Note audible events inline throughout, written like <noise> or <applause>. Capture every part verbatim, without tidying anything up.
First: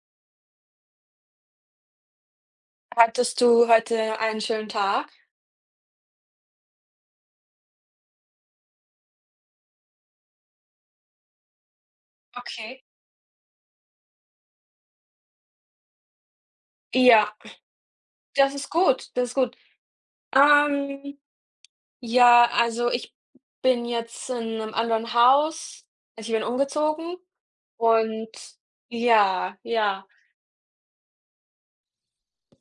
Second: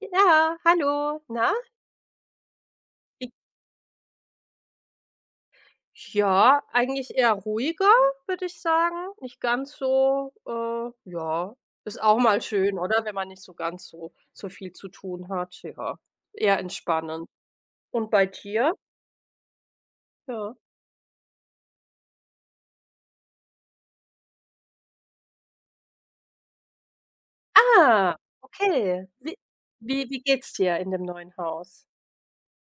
Ja, hallo. Na? I Hattest du heute einen schönen Tag? Ja, eigentlich eher ruhiger, würde ich sagen. Nicht ganz so, äh ja, ist auch mal schön, Okay. oder? Wenn man nicht so ganz so so viel zu tun hat, ja. Eher entspannend. Ja, Und bei das ist dir? gut, das ist gut. Ja. Ähm, ja, also ich bin jetzt in einem anderen Haus. Also, ich bin umgezogen Ah, und okay. Wie ja, ja. wie wie geht's dir in dem neuen Haus?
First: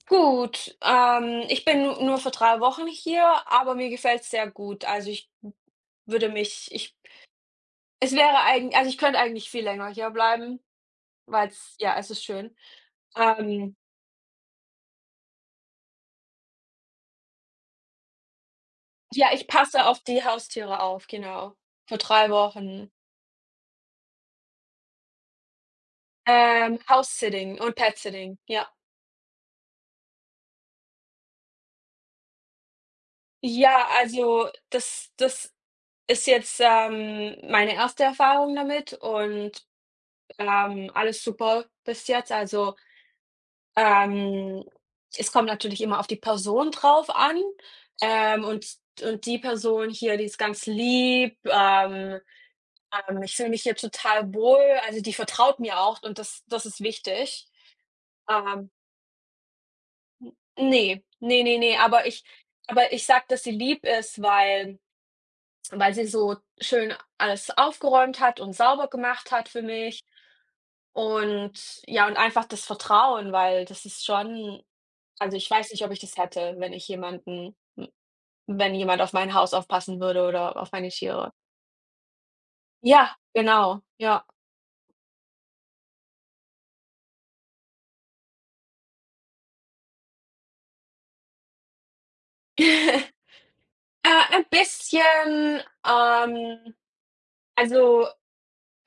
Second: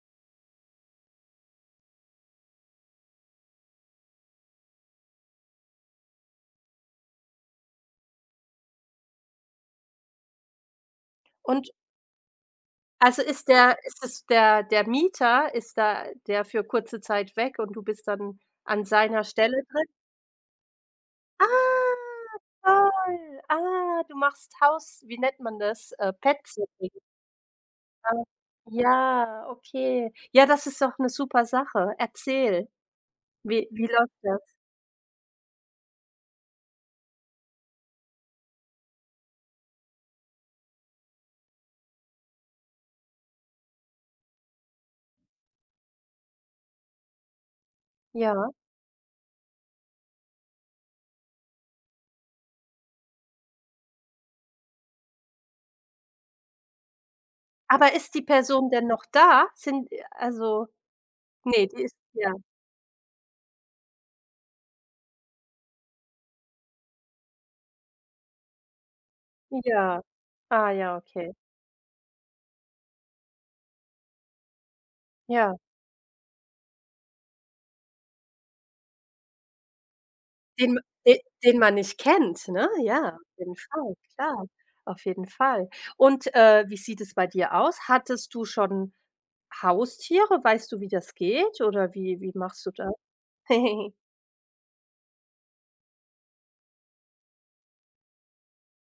Gut, ähm, ich bin nu nur für drei Wochen hier, aber mir gefällt es sehr gut. Also, ich würde mich ich es wäre eigentlich, also ich könnte eigentlich viel länger hier bleiben, weil Und, es, ja, es ist schön. also, ist Ähm, der ist es der der Mieter ist da, der für kurze Zeit weg, und du bist dann an seiner ja, ich Stelle? passe auf die Haustiere auf, genau, für Ah, drei Wochen. toll. Ah, du machst Haus wie nennt man das? Äh, Ähm, Pet-Sitting, House-Sitting und ne? Pet-Sitting, ja. Ja, okay. Ja, das ist doch eine super Sache. Erzähl, wie wie Ja, läuft das? also das das ist jetzt, ähm, meine erste Erfahrung damit, und ähm, alles super bis jetzt. Also, ähm, es kommt natürlich immer auf die Person drauf an, ähm, Ja. und und die Person hier, die ist ganz lieb, ähm, ähm, ich fühle mich hier total wohl, also die vertraut mir auch, und das das ist wichtig. Aber ist die Person ähm denn noch da? Sind äh, also Ne, ne, ne, nee, ne, die ist aber ich ja. aber ich sage, dass sie lieb ist, weil weil sie so schön alles aufgeräumt hat und sauber gemacht hat für Ja. mich, Ah ja, okay. und ja, und einfach das Vertrauen, weil das ist schon, also ich Ja. weiß nicht, ob ich das hätte, wenn ich jemanden wenn jemand auf mein Haus aufpassen würde oder auf Den meine de Tiere. den man nicht kennt, ne? Ja, Ja, auf jeden genau, Fall, ja. klar, auf jeden Fall. Und, äh, wie sieht es bei dir aus? Hattest du schon Haustiere? Weißt du, wie das geht oder wie wie machst du das? <laughs> <laughs> Äh, ein bisschen, ähm, also,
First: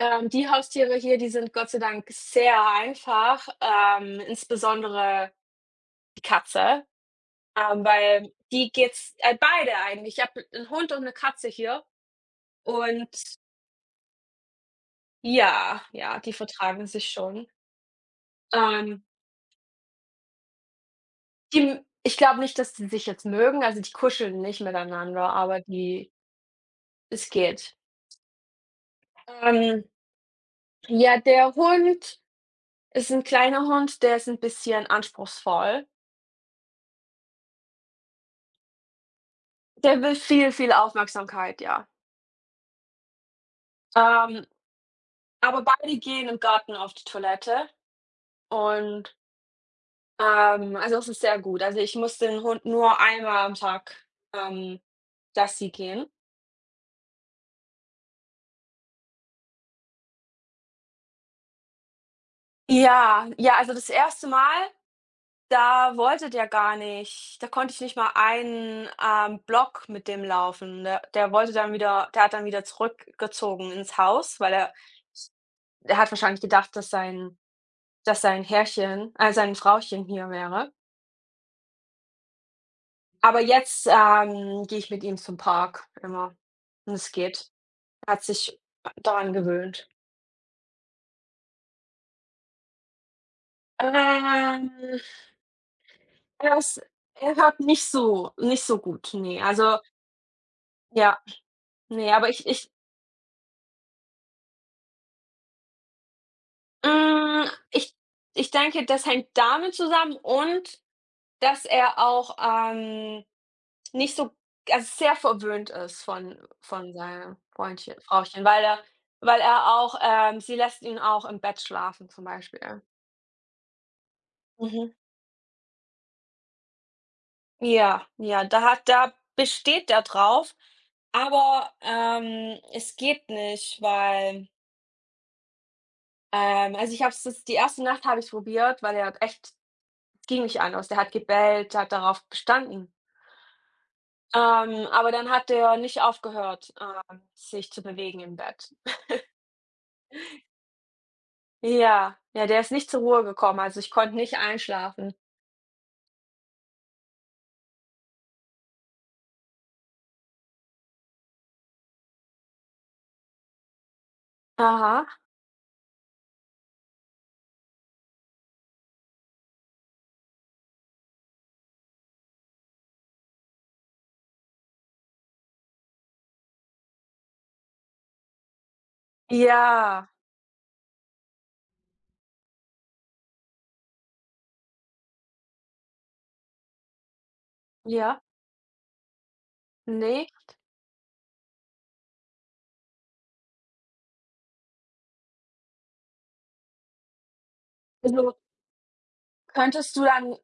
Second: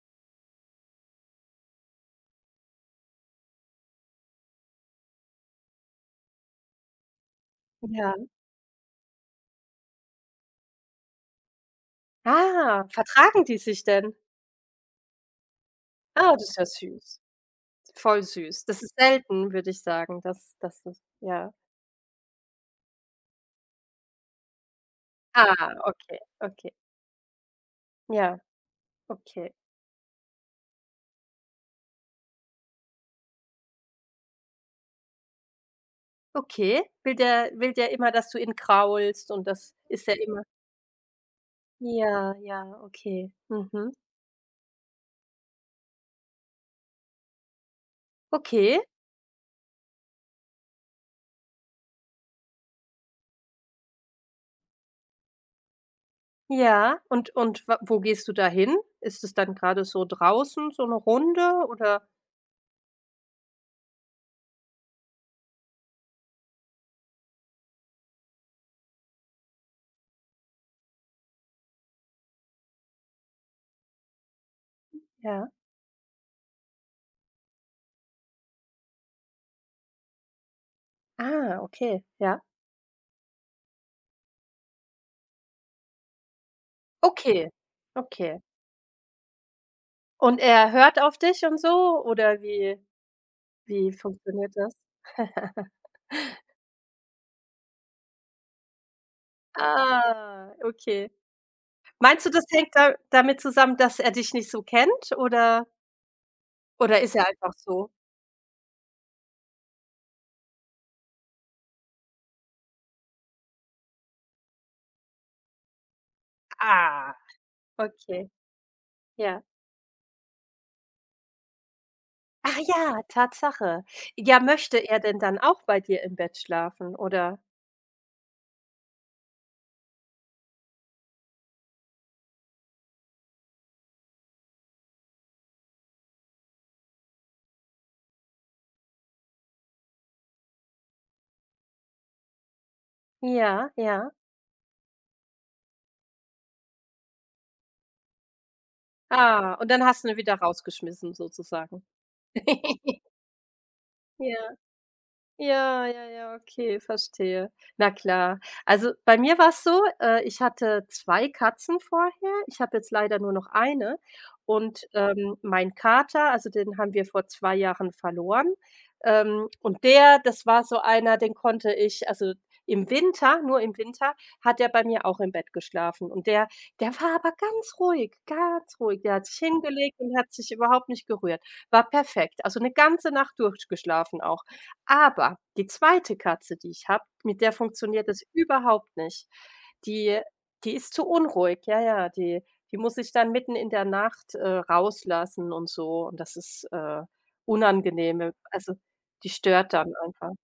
Ähm, die Haustiere hier, die sind Gott sei Dank sehr einfach, ähm, insbesondere die Katze, ähm, Ja. weil die geht's äh, beide eigentlich. Ich habe einen Hund und eine Katze hier, Ah, und vertragen die sich denn? ja, ja, Ah, die das ist ja vertragen sich süß. schon. Voll süß. Das ist Ähm, selten, würde ich sagen, dass dass das, ja. die Ich glaube nicht, dass die sich jetzt mögen, also die kuscheln nicht miteinander, aber Ah, die, okay, okay. es geht. Ja, okay. Ähm, ja, der Hund ist ein kleiner Hund, der ist ein bisschen anspruchsvoll. Okay. Will der will der immer, dass du ihn kraulst und das Der ist will er immer. viel, viel Aufmerksamkeit, ja. Ja, ja, okay. Mhm. Ähm Aber beide gehen im Garten auf die Toilette, Okay, und ähm also, es ist sehr gut. Also, ich muss den Hund nur einmal am Tag, ähm, Gassi gehen. ja. Und und wa wo gehst du da hin? Ist es dann gerade so draußen, so eine Runde? Oder, Ja, ja, also das erste Mal, da wollte der gar nicht, da konnte ich nicht mal einen, ähm, Block mit dem laufen. Der der wollte dann wieder der hat dann wieder zurückgezogen ins Haus, weil er, ja. der hat wahrscheinlich gedacht, dass sein dass sein Herrchen, äh, sein Frauchen hier wäre. Ah, okay, ja. Aber jetzt, ähm, gehe ich mit ihm zum Park immer, und es Okay, geht. Er hat okay. sich daran gewöhnt. Und er hört auf dich und so, oder wie wie funktioniert Ähm, das? <laughs> Er ist, er hört nicht so, nicht so gut, ne. Also, Ah, okay. ja, ne, Meinst aber du, das ich hängt ich da damit zusammen, dass er dich nicht so kennt, oder oder ist er hm, einfach so? ich ich denke, das hängt damit zusammen und dass er auch, ähm, nicht so, also sehr verwöhnt ist von von Ah, seinem Freundchen, okay, Frauchen, weil er, weil ja. er auch, ähm, sie lässt ihn auch im Bett schlafen zum Ach Beispiel. ja, Tatsache. Ja, möchte Mhm. er denn dann auch bei dir im Bett schlafen, oder? Ja, ja, da hat, da besteht er drauf, aber, ähm, es geht nicht, weil, ähm also, ich habe es, das, die erste Nacht habe ich probiert, weil er hat echt, ging nicht anders. Der hat gebellt, der hat darauf bestanden. Ja, ja. Ähm, aber dann hat der nicht aufgehört, ähm, sich zu bewegen im Bett. Ah, und dann hast du ihn wieder rausgeschmissen, sozusagen. Ja, ja, der ist nicht zur <laughs> Ruhe gekommen, also ich konnte nicht Ja. einschlafen. Ja, ja, ja, okay, verstehe. Na klar. Also, bei mir war es so, äh, ich hatte zwei Katzen vorher. Ich habe jetzt leider nur noch eine. und, Aha. ähm, mein Kater, also den haben wir vor zwei Jahren verloren. Ähm, und der, das war so einer, den konnte ich, also im Winter, nur im Winter, hat er bei mir auch im Bett geschlafen, und der der war aber ganz ruhig, ganz ruhig. Der hat sich Ja, hingelegt und hat sich überhaupt nicht gerührt. War perfekt. Also, eine ganze Nacht durchgeschlafen auch. Aber die zweite Katze, die ich habe, mit der funktioniert ja, es überhaupt nicht. Die nee. die ist zu unruhig. Ja, ja, die die muss ich dann mitten in der Nacht, äh, rauslassen und so, und das ist, äh, unangenehm. Also, Also, die stört dann könntest du einfach. dann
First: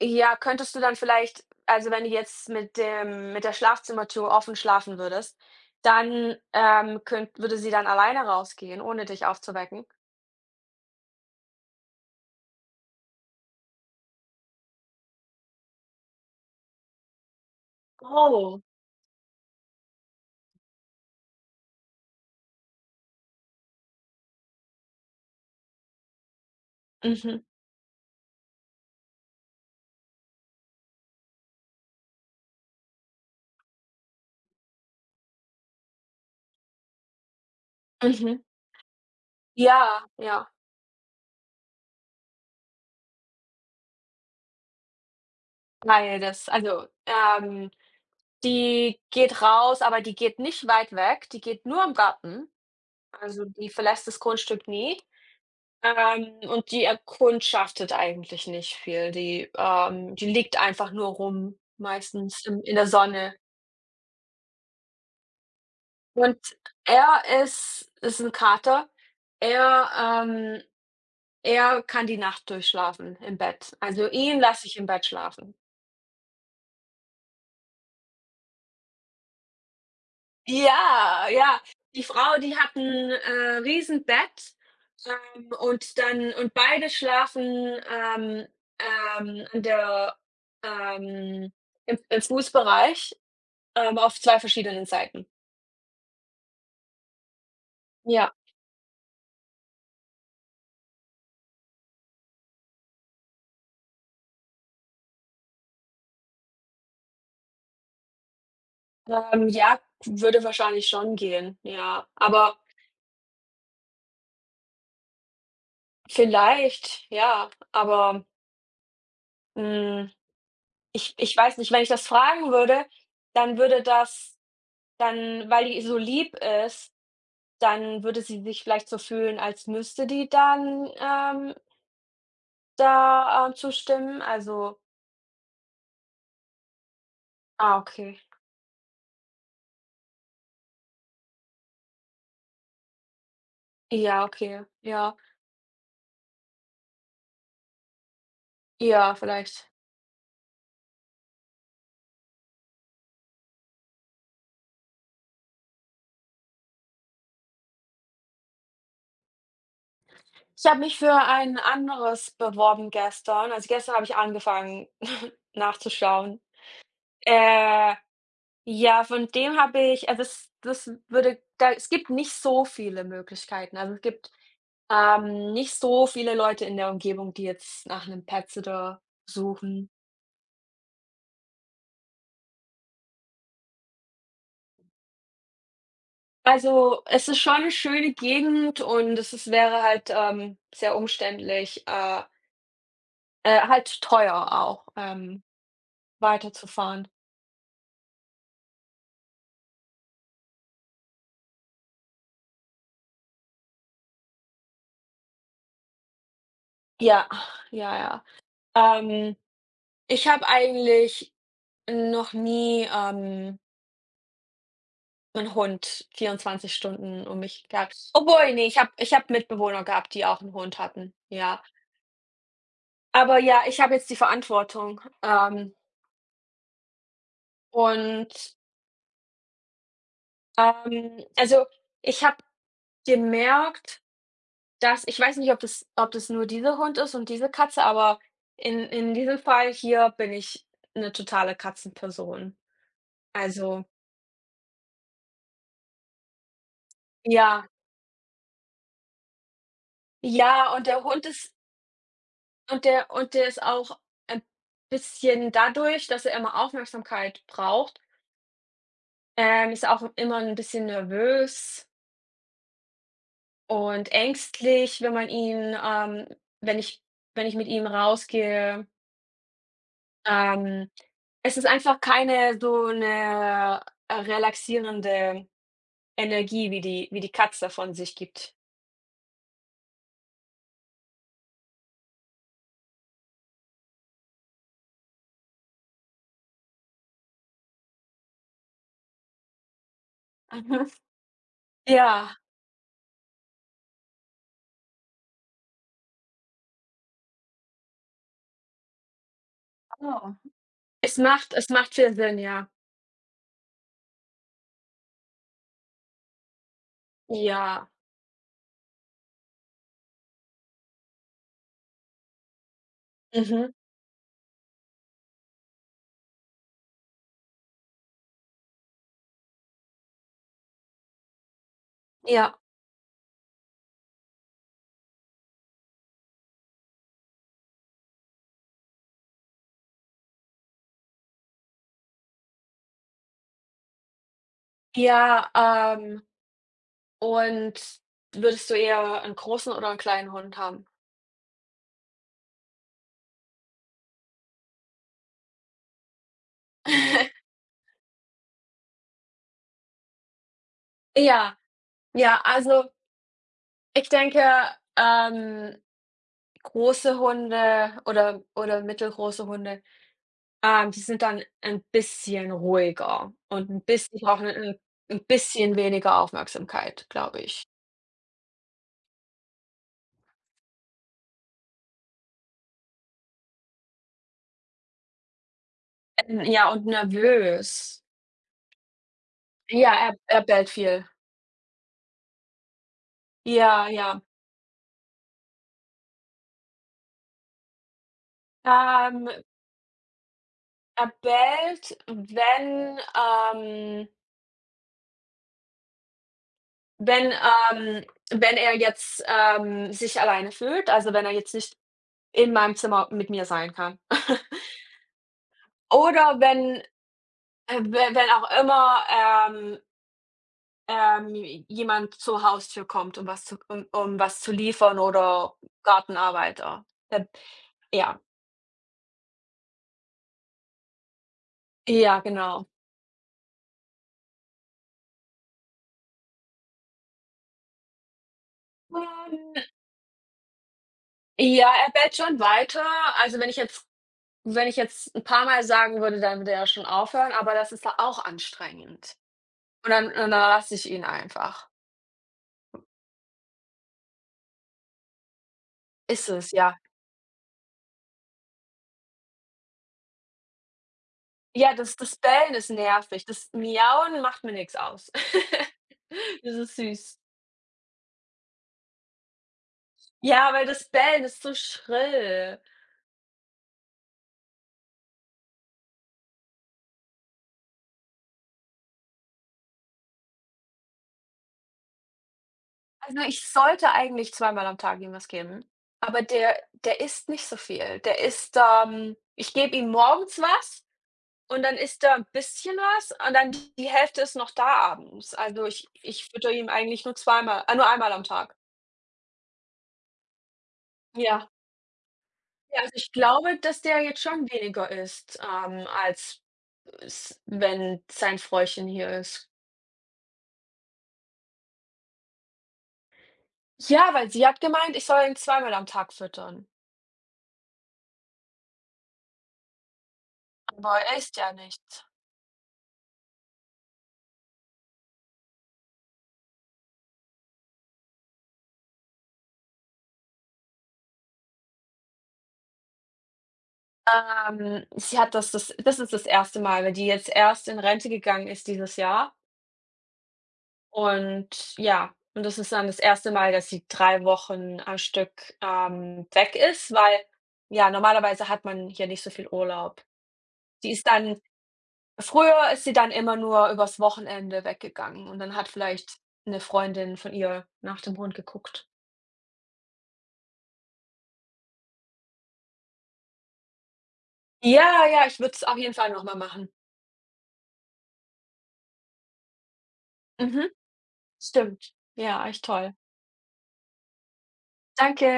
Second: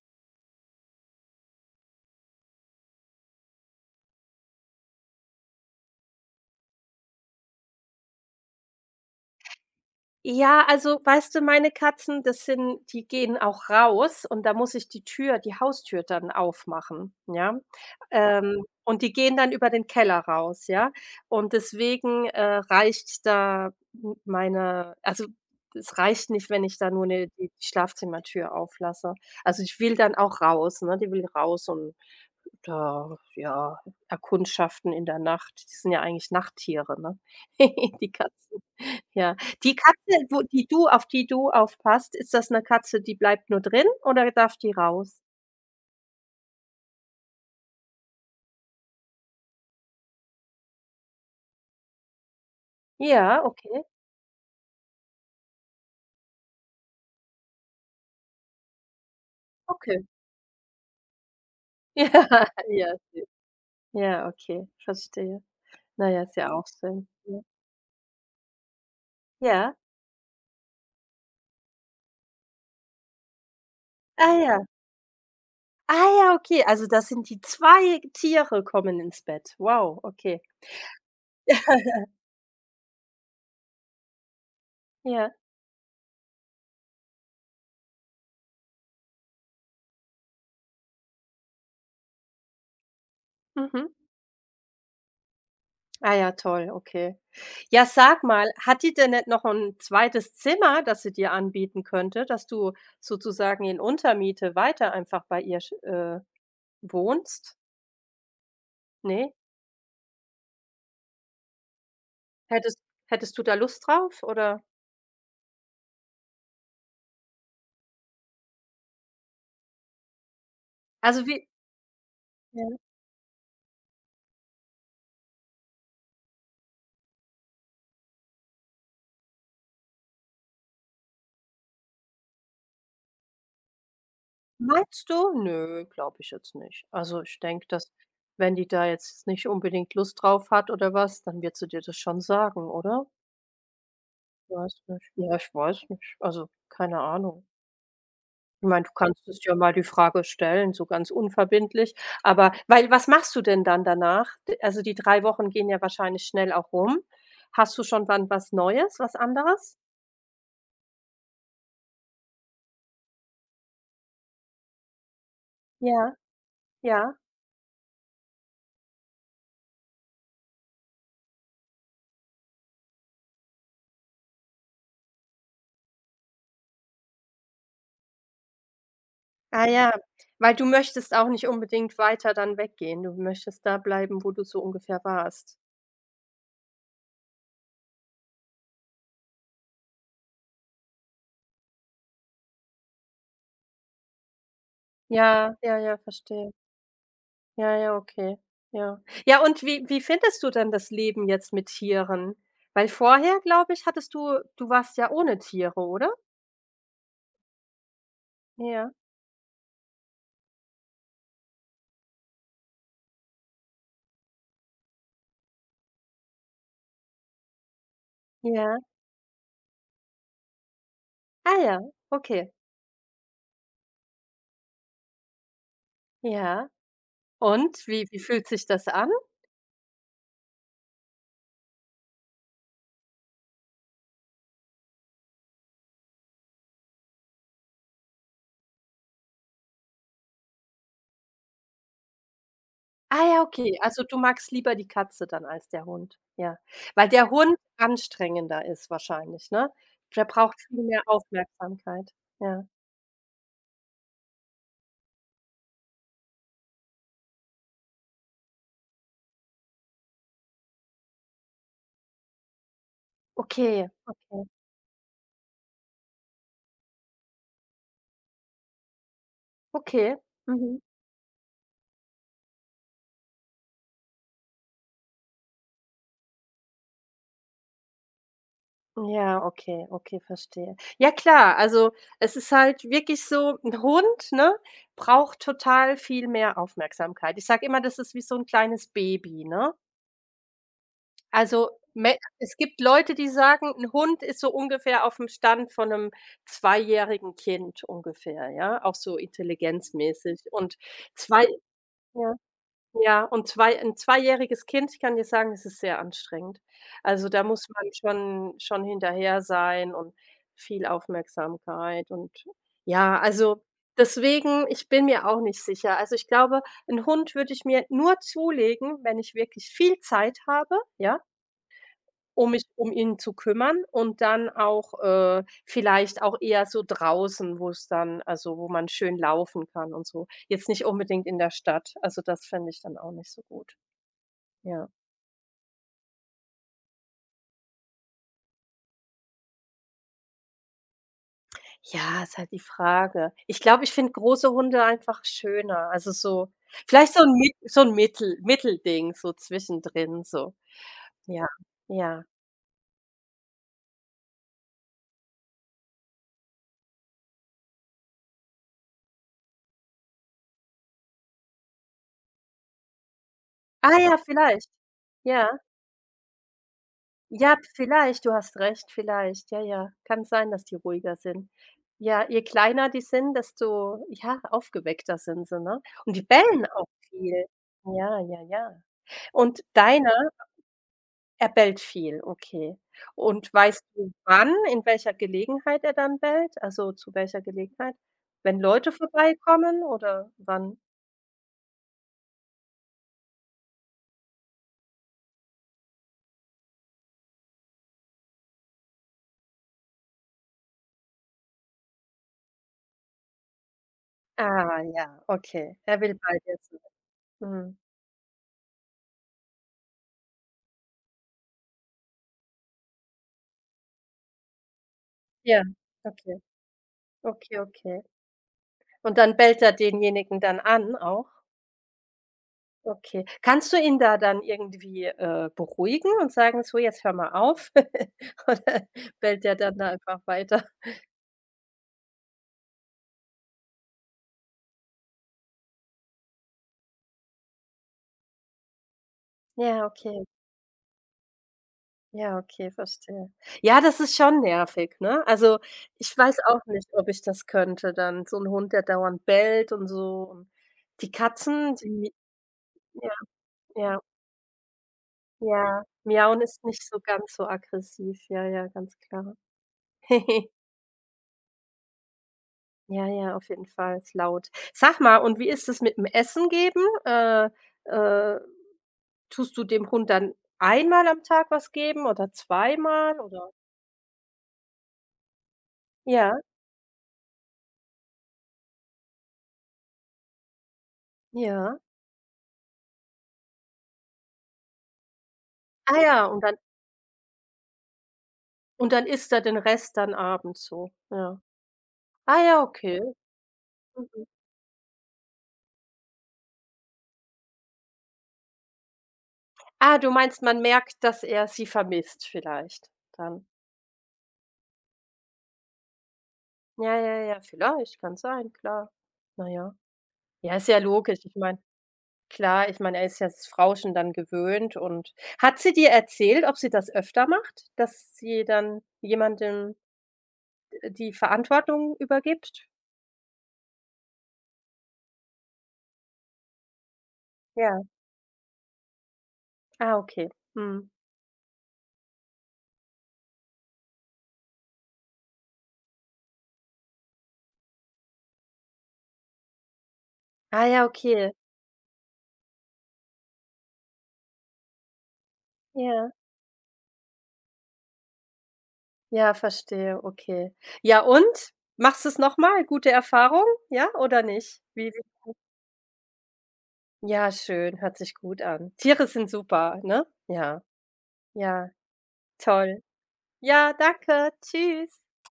ja, könntest du dann vielleicht, also wenn du jetzt mit dem mit der Schlafzimmertür offen schlafen würdest, dann, ähm, könnt würde sie dann alleine rausgehen, ohne dich aufzuwecken? Ja, also, weißt du, meine Katzen, das sind, die gehen auch raus, und da muss ich die Tür die Haustür dann aufmachen, ja? Ähm, Oh. und die gehen dann über den Keller raus, ja? Und deswegen, äh, reicht da, m meine, also, es reicht nicht, wenn ich da nur 'ne Mhm, die Schlafzimmertür auflasse. Also, ich will dann auch raus, ne? Die will raus und da, ja, erkundschaften in der Nacht. Die sind ja eigentlich Nachttiere, ne? <laughs> Die mhm. Katzen. Ja. Die Ja, Katze, ja, wo die du auf die du aufpasst, ist das 'ne Katze, die bleibt nur drin oder darf die raus? weil das, also, ähm, die geht raus, aber die geht nicht weit weg, die geht nur im Garten. Ja, Also, die okay, verlässt das Grundstück nie, ähm, und die erkundschaftet eigentlich nicht viel. Die, okay. Ähm die liegt einfach nur rum, meistens im <laughs> Ja, in der ja, süß. Sonne. Ja, okay, verstehe. Na ja, ist Und ja auch schön. er Ja. ist ist 'n Kater. Ja? Er, ähm er kann die Nacht durchschlafen im Bett. Also, Ah ihn ja. lasse ich im Bett schlafen. Ah ja, okay, also das sind die zwei Tiere, kommen ins Bett. Wow, okay. Ja, ja. Die <laughs> Frau, die hat 'n, äh, Riesenbett, Ja, ähm, und dann, und beide schlafen, ähm, ähm, an der, ähm im im Fußbereich, mhm. ähm, auf zwei verschiedenen Seiten. Ah ja, toll, okay. Ja, sag Ja. mal, hat die denn nicht noch ein zweites Zimmer, das sie dir anbieten könnte, dass du sozusagen in Untermiete weiter einfach bei ihr sch äh, wohnst? Ne? Ähm, ja, würde wahrscheinlich schon gehen, ja. Aber Hättest hättest du da Lust drauf, oder, vielleicht, ja, aber, hm, ich also, ich wie, weiß nicht, wenn ich das fragen ja? würde, dann würde das, dann, weil die so lieb ist, dann würde sie sich vielleicht so fühlen, als müsste die dann, ähm, da, äh, zustimmen. Also, Meinst du? Nö, glaube ich jetzt nicht. Also, ich denke, ah, dass, okay. wenn die da jetzt nicht unbedingt Lust drauf hat oder was, dann wird sie dir das schon sagen, oder? Ja, okay. Weiß nicht. Ja, Ja, ich weiß nicht. Also, keine Ahnung. Ich meine, du ja, kannst es ja vielleicht. mal die Frage stellen, so ganz unverbindlich. Aber weil, was machst du denn dann danach? D also, die drei Wochen gehen ja wahrscheinlich schnell auch rum. Hast du schon dann was Neues, was anderes? Ich habe mich für ein anderes beworben gestern. Also, gestern habe ich angefangen <laughs> Ja, nachzuschauen. ja. Äh Ja, von dem habe ich, also es, das würde, da, es gibt nicht so viele Möglichkeiten. Also, es gibt, ähm, nicht so viele Leute in der Umgebung, die jetzt nach einem Pet-Sitter Ah suchen. ja, weil du möchtest auch nicht unbedingt weiter dann weggehen. Du möchtest da bleiben, wo du so ungefähr warst. Also, es ist schon eine schöne Gegend, und es ist, wäre halt, ähm, sehr umständlich, äh, äh, halt teuer auch, ähm, Ja, ja, ja, verstehe. weiterzufahren. Ja, ja, okay. Ja. Ja, und wie wie findest du denn das Leben jetzt mit Tieren? Weil vorher, glaube ich, hattest du du warst ja ohne Tiere, oder? Ja, ja, ja. Ja. Ähm, Ich habe eigentlich noch nie, ähm 'n Hund vierundzwanzig Stunden um mich, ja. Obwohl, ne, ich Ja. habe ich habe Mitbewohner gehabt, die auch 'n Hund hatten, Ah ja. ja, okay. Aber ja, ich habe jetzt die Verantwortung, ähm, Ja. Und wie wie fühlt und, sich das an? ähm, also ich habe gemerkt, dass ich, weiß nicht, ob das, ob das nur dieser Hund ist und diese Katze, aber in in diesem Fall hier bin ich 'ne totale Katzenperson. Ah ja, okay. Also, Also, du magst lieber die Katze dann als der Hund. Ja. Weil der Hund ja, anstrengender ist, wahrscheinlich, ne? Der braucht ja, viel und mehr der Hund ist Aufmerksamkeit. Ja. Und der und der ist auch ein bisschen, dadurch, dass er immer Aufmerksamkeit braucht, ähm, ist er auch immer ein bisschen nervös Okay, und okay, ängstlich, wenn man ihn, ähm wenn ich wenn ich mit ihm rausgehe. okay. Mhm. Ähm, Es ist einfach keine so eine, äh, relaxierende Energie, wie die wie die Katze von sich gibt. <laughs> Ja, okay, okay, verstehe. Ja, klar, also, es ist halt wirklich so, 'n Hund, ne, braucht total viel mehr Aufmerksamkeit. Ich sage immer, das ist wie so 'n kleines Baby, ne? Mhm. Also, me Ja. es gibt Leute, die sagen, ein Hund ist so ungefähr auf dem Stand von einem zweijährigen Kind ungefähr, ja, auch so Oh. intelligenzmäßig. Und Es zwei macht Es macht viel Ja, Sinn, ja. ja, und zwei ein zweijähriges Kind, ich kann dir sagen, das ist sehr anstrengend. Also, da muss Ja. man, schon schon hinterher sein und viel Aufmerksamkeit und, ja, also, Mhm. deswegen, ich bin mir auch nicht sicher. Also, ich glaube, 'n Hund würde ich mir nur zulegen, wenn ich wirklich viel Zeit habe, ja? Um Ja. mich um ihn zu kümmern und dann auch, äh, vielleicht auch eher so draußen, wo es dann, also, wo man schön laufen kann und so. Jetzt nicht unbedingt in der Stadt. Also, das fände ich dann auch nicht so gut. Ja. Ja, ähm und würdest du eher 'n großen oder 'n kleinen Hund haben? Ja, ist halt die Frage. Ich glaube, ich finde große Hunde einfach schöner. Also, so vielleicht so ein, mit <laughs> so ein Mittel Mittelding, so zwischendrin so. Ja, Ja, ja. ja, also ich denke, ähm, große Hunde oder oder mittelgroße Hunde, ähm, die sind dann ein bisschen ruhiger und 'n Ah ja, bisschen, die brauchen vielleicht. 'n 'n Ja. bisschen weniger Aufmerksamkeit, glaube Ja, ich. vielleicht, du hast recht, vielleicht. Ja, ja. Kann sein, dass die ruhiger sind. Ja, je kleiner die sind, desto, ja, aufgeweckter sind sie, ne? Und die Ähm, bellen Ja, auch und viel. nervös. Ja, ja, ja. Und Ja, deiner, er er bellt viel. er bellt viel, okay. Und weißt Ja, du, ja. wann, in welcher Gelegenheit er dann bellt? Also, zu welcher Gelegenheit? Wenn Leute Ähm, vorbeikommen oder wann? Er bellt, wenn, ähm Wenn, ähm wenn er jetzt, ähm, sich alleine fühlt, also wenn er jetzt nicht in meinem Zimmer mit mir sein kann. <laughs> Ah ja, okay. Er will bei Oder dir sein. wenn, Mhm. äh, we wenn auch immer, ähm, ähm, jemand zur Haustür kommt, um was zu, um um was zu liefern oder Ja, okay, Gartenarbeiter. Äh, okay, okay. ja, Und dann bellt er denjenigen dann an, auch? ja, genau. Okay. Kannst du ihn da dann irgendwie, äh, beruhigen und sagen: „So, jetzt hör mal auf?" <laughs> Oder bellt der Ähm, dann da einfach weiter? ja, er bellt schon weiter. Also, wenn ich jetzt wenn ich jetzt ein paar Mal sagen würde, dann würde er schon aufhören, aber das ist da auch anstrengend. Ja, Und dann und okay. dann lasse ich ihn einfach. Ja, okay, verstehe. Ja, das ist schon nervig, ne? Also, ich Ist weiß es, auch ja. nicht, ob ich das könnte dann, so 'n Hund, der dauernd bellt und so, und die Ja, Katzen, das die, das Bellen ist ja, nervig. Das ja, Miauen macht mir nix aus. <laughs> ja, miauen Das ist ist nicht so süß. ganz so aggressiv. Ja, ja, ganz klar. <laughs> Ja, weil das Bellen ist so schrill. Ja, ja, auf jeden Fall, ist laut. Sag mal, und wie ist es mit dem Essen geben? Äh, äh, tust du dem Hund dann einmal am Tag was geben oder zweimal, Also, ich oder, sollte eigentlich zweimal am Tag ihm was geben, aber ja, der der isst nicht so viel. Der isst, ähm ich gebe ihm morgens was, und dann ja? isst er 'n bisschen was, und dann die Hälfte ist noch da abends. Also, ich Ah ja, ich und füttere dann ihn eigentlich nur zweimal äh, nur einmal am Tag. und dann isst er den Rest dann abends so, ja. Ja. Ah ja, Ja, also okay. ich glaube, dass der jetzt Mhm. schon weniger isst, ähm, als s wenn sein Frauchen hier ist. Ah, du meinst, man merkt, dass er sie vermisst vielleicht dann. Ja, weil sie hat gemeint, ich soll ihn zweimal am Tag füttern, Ja, ja, ja, vielleicht, kann sein, klar. Na ja. Ja, ist ja aber er logisch. Ich isst ja meine. nichts. Klar, ich meine, er ist ja das Frauchen dann gewöhnt, und hat sie dir erzählt, ob sie das öfter macht, dass sie dann jemandem, äh, die Verantwortung übergibt? Ähm, sie hat das das das ist das erste Mal, weil die jetzt erst in Ja. Rente gegangen ist dieses Jahr, Ah, okay. Mhm. und ja, und das ist dann das erste Mal, dass sie drei Wochen am Stück, ähm, weg ist, weil, ja, normalerweise hat man hier nicht so viel Urlaub. Ah ja, Sie ist okay. dann, früher ist sie dann immer nur übers Wochenende weggegangen, und dann hat Ja. vielleicht 'ne Freundin von ihr nach dem Hund geguckt. Ja, verstehe, okay. Ja und? Machst du's noch mal? Gute Erfahrung, ja, oder nicht? Wie Ja, ja, ich würde es auf jeden Fall noch mal machen. ja, schön, hört sich gut an. Tiere sind super, ne? Ja, Mhm, ja, stimmt. Ja, echt toll. toll. Ja, danke. Tschüss. Danke.